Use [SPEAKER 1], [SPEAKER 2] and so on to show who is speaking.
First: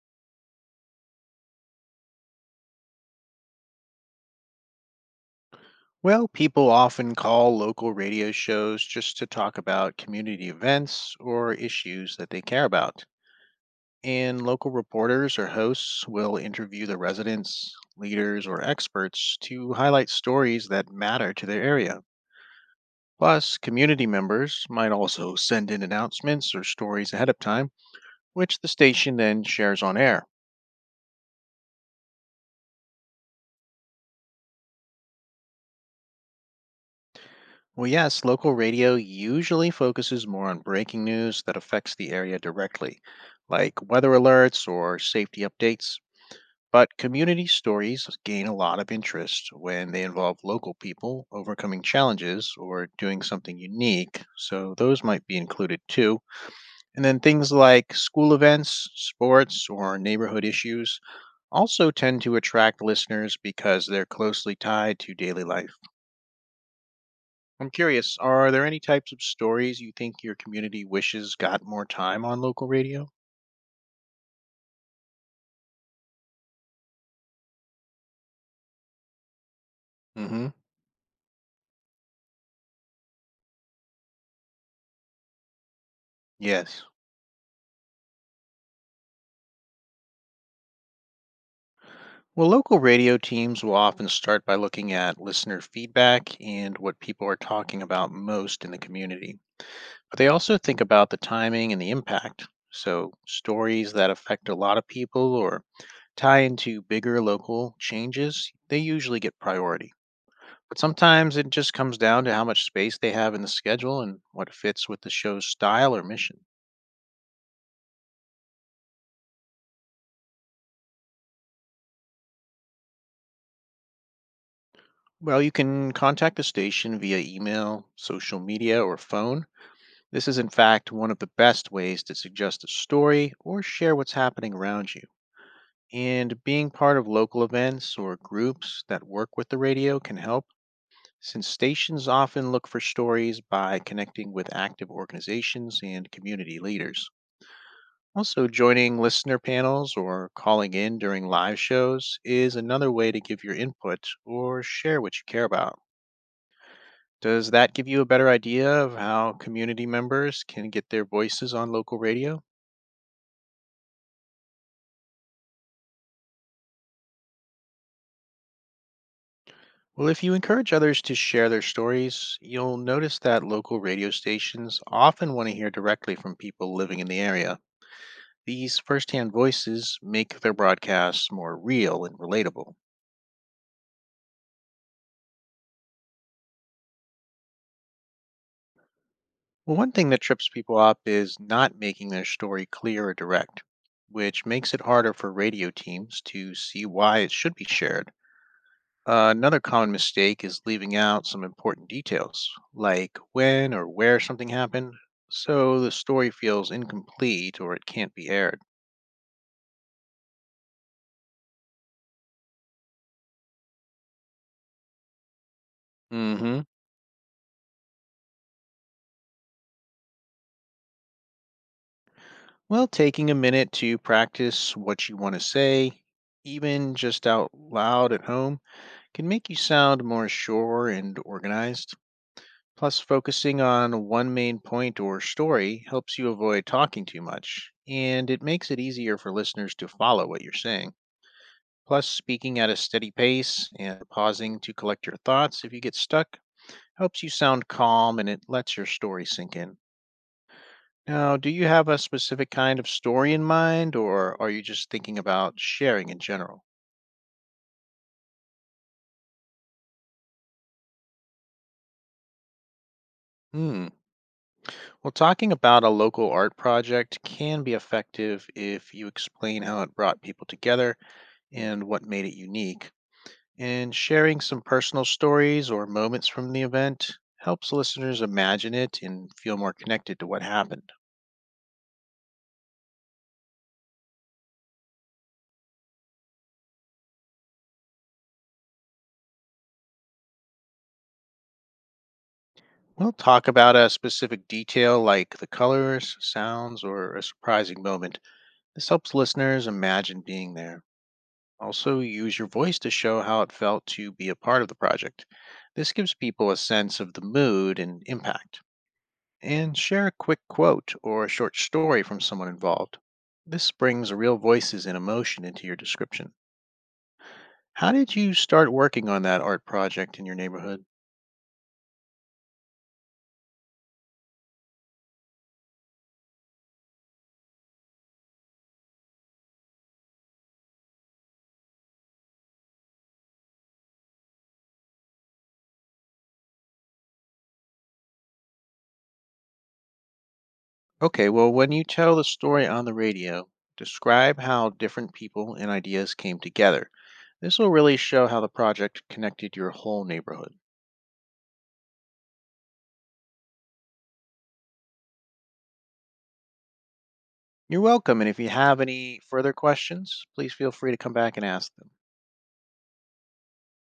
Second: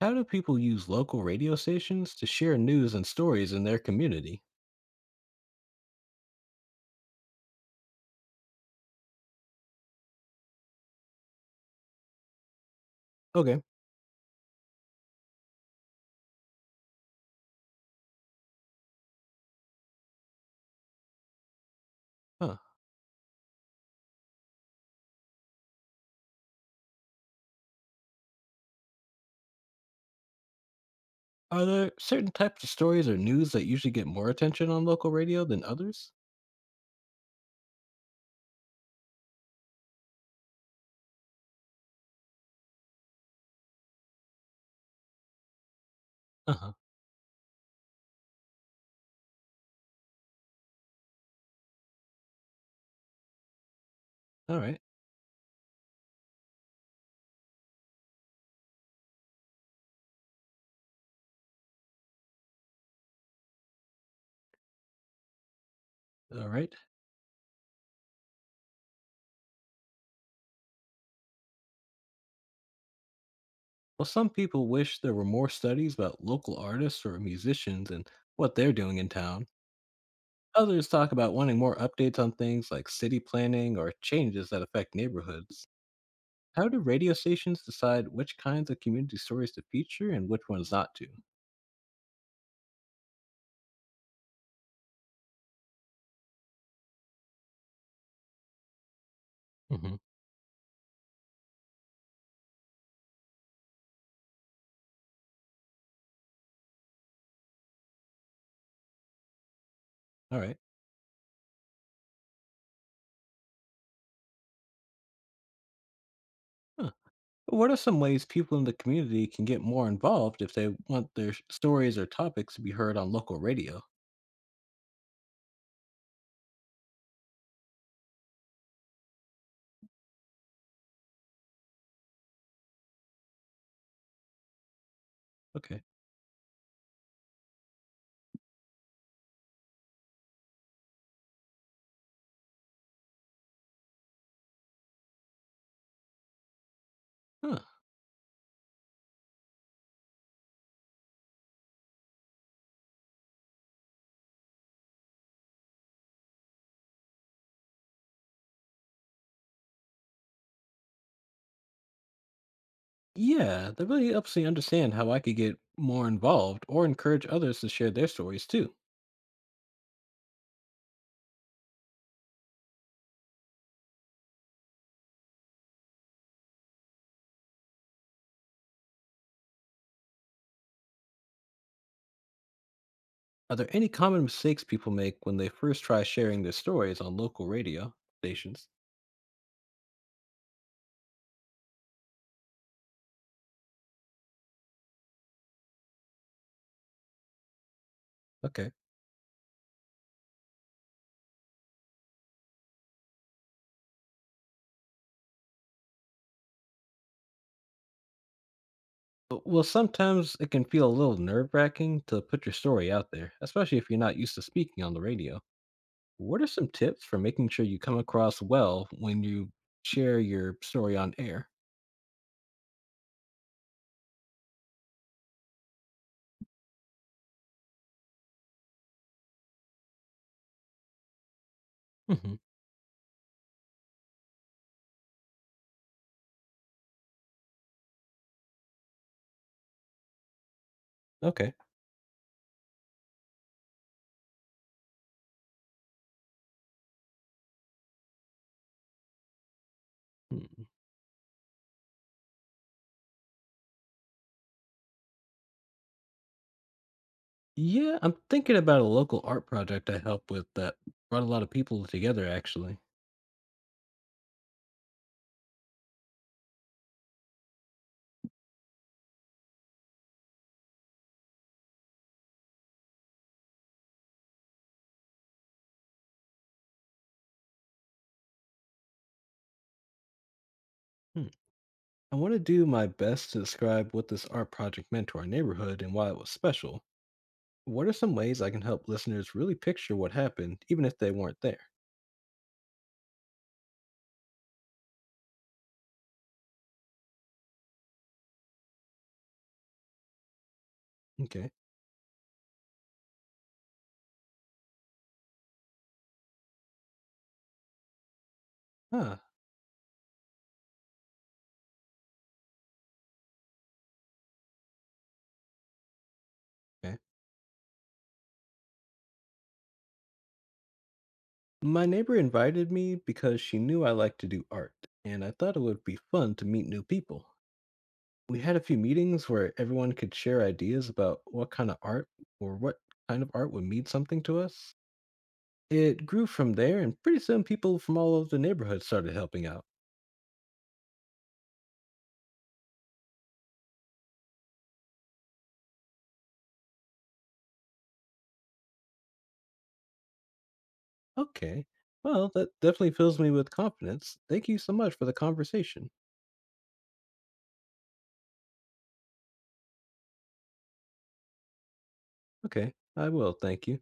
[SPEAKER 1] How do people use local radio stations to share news and stories in their community?
[SPEAKER 2] Well, people often call local radio shows just to talk about community events or issues that they care about.
[SPEAKER 1] Okay.
[SPEAKER 2] And local reporters or hosts will interview the residents, leaders, or experts to highlight stories that matter to their area.
[SPEAKER 1] Huh.
[SPEAKER 2] Plus, community members might also send in announcements or stories ahead of time, which the station then shares on air.
[SPEAKER 1] Are there certain types of stories or news that usually get more attention on local radio than others?
[SPEAKER 2] Well, yes, local radio usually focuses more on breaking news that affects the area directly, like weather alerts or safety updates.
[SPEAKER 1] Uh huh.
[SPEAKER 2] But community stories gain a lot of interest when they involve local people overcoming challenges or doing something unique,
[SPEAKER 1] All
[SPEAKER 2] so
[SPEAKER 1] right.
[SPEAKER 2] those might be included too. And then things like school events, sports, or neighborhood issues also tend to attract listeners because they're closely tied to daily life.
[SPEAKER 1] All right.
[SPEAKER 2] I'm curious, are there any types of stories you think your community wishes got more time on local radio?
[SPEAKER 1] Well, some people wish there were more studies about local artists or musicians and what they're doing in town.
[SPEAKER 2] Mm-hmm.
[SPEAKER 1] Others talk about wanting more updates on things like city planning or changes that affect neighborhoods. How do
[SPEAKER 2] Yes.
[SPEAKER 1] radio stations decide which kinds of community stories to feature and which ones not to?
[SPEAKER 2] Well, local radio teams will often start by looking at listener feedback and what people are talking about most in the community.
[SPEAKER 1] Hmm.
[SPEAKER 2] But they also think about the timing and the impact. So, stories that affect a lot of people or tie into bigger local changes, they usually get priority.
[SPEAKER 1] All right.
[SPEAKER 2] But sometimes it just comes down to how much space they have in the schedule and what fits with the show's style or mission.
[SPEAKER 1] Huh. What are some ways people in the community can get more involved if they want their stories or topics to be heard on local radio?
[SPEAKER 2] Well, you can contact the station via email, social media, or phone. This is, in fact, one of the best ways to suggest a story or share what's happening around you.
[SPEAKER 1] Okay.
[SPEAKER 2] And being part of local events or groups that work with the radio can help, since stations often look for stories by connecting with active organizations and community leaders.
[SPEAKER 1] Huh.
[SPEAKER 2] Also, joining listener panels or calling in during live shows is another way to give your input or share what you care about. Does that give you a better idea of how community members can get their voices on local radio?
[SPEAKER 1] Yeah, that really helps me understand how I could get more involved or encourage others to share their stories too.
[SPEAKER 2] Well, if you encourage others to share their stories, you'll notice that local radio stations often want to hear directly from people living in the area. These firsthand voices make their broadcasts more real and relatable.
[SPEAKER 1] Are there any common mistakes people make when they first try sharing their stories on local radio stations?
[SPEAKER 2] Well, one thing that trips people up is not making their story clear or direct, which makes it harder for radio teams to see why it should be shared.
[SPEAKER 1] Okay.
[SPEAKER 2] Another common mistake is leaving out some important details, like when or where something happened, so the story feels incomplete or it can't be aired.
[SPEAKER 1] Well, sometimes it can feel a little nerve wracking to put your story out there, especially if you're not used to speaking on the radio. What are
[SPEAKER 2] Hmm.
[SPEAKER 1] some tips for making sure you come across well when you share your story on air?
[SPEAKER 2] Well, taking a minute to practice what you want to say, even just out loud at home, can make you sound more sure and organized.
[SPEAKER 1] Hmm.
[SPEAKER 2] Plus, focusing on one main point or story helps you avoid talking too much, and it makes it easier for listeners to follow what you're saying.
[SPEAKER 1] Okay.
[SPEAKER 2] Plus, speaking at a steady pace and pausing to collect your thoughts if you get stuck helps you sound calm and it lets your story sink in.
[SPEAKER 1] Mm.
[SPEAKER 2] Now, do you have a specific kind of story in mind, or are you just thinking about sharing in general?
[SPEAKER 1] Yeah, I'm thinking about a local art project I helped with that brought a lot of people together, actually.
[SPEAKER 2] Hmm. Well, talking about a local art project can be effective if you explain how it brought people together and what made it unique. And sharing some personal stories or moments from the event helps listeners imagine it and feel more connected to what happened.
[SPEAKER 1] Hmm. I want to do my best to describe what this art project meant to our neighborhood and why it was special. What are some ways I can help listeners really picture what happened, even if they weren't there?
[SPEAKER 2] We'll talk about a specific detail like the colors, sounds, or a surprising moment. This helps listeners imagine being there.
[SPEAKER 1] Okay.
[SPEAKER 2] Also, use your voice to show how it felt to be a part of the project. This gives people a sense of the mood and impact.
[SPEAKER 1] Ah,
[SPEAKER 2] And share a quick quote or a short story from someone involved. This brings real voices and emotion into your description.
[SPEAKER 1] okay.
[SPEAKER 2] How did you start working on that art project in your neighborhood?
[SPEAKER 1] My neighbor invited me because she knew I liked to do art, and I thought it would be fun to meet new people. We had a few meetings where everyone could share ideas about what kind of art would mean something to us. It grew from there, and pretty soon people from all over the neighborhood started helping out.
[SPEAKER 2] Okay, well, when you tell the story on the radio, describe how different people and ideas came together. This will really show how the project connected your whole neighborhood.
[SPEAKER 1] Okay, well, that definitely fills me with confidence. Thank you so much for the conversation.
[SPEAKER 2] You're welcome, and if you have any further questions, please feel free to come back and ask them.
[SPEAKER 1] Okay, I will, thank you.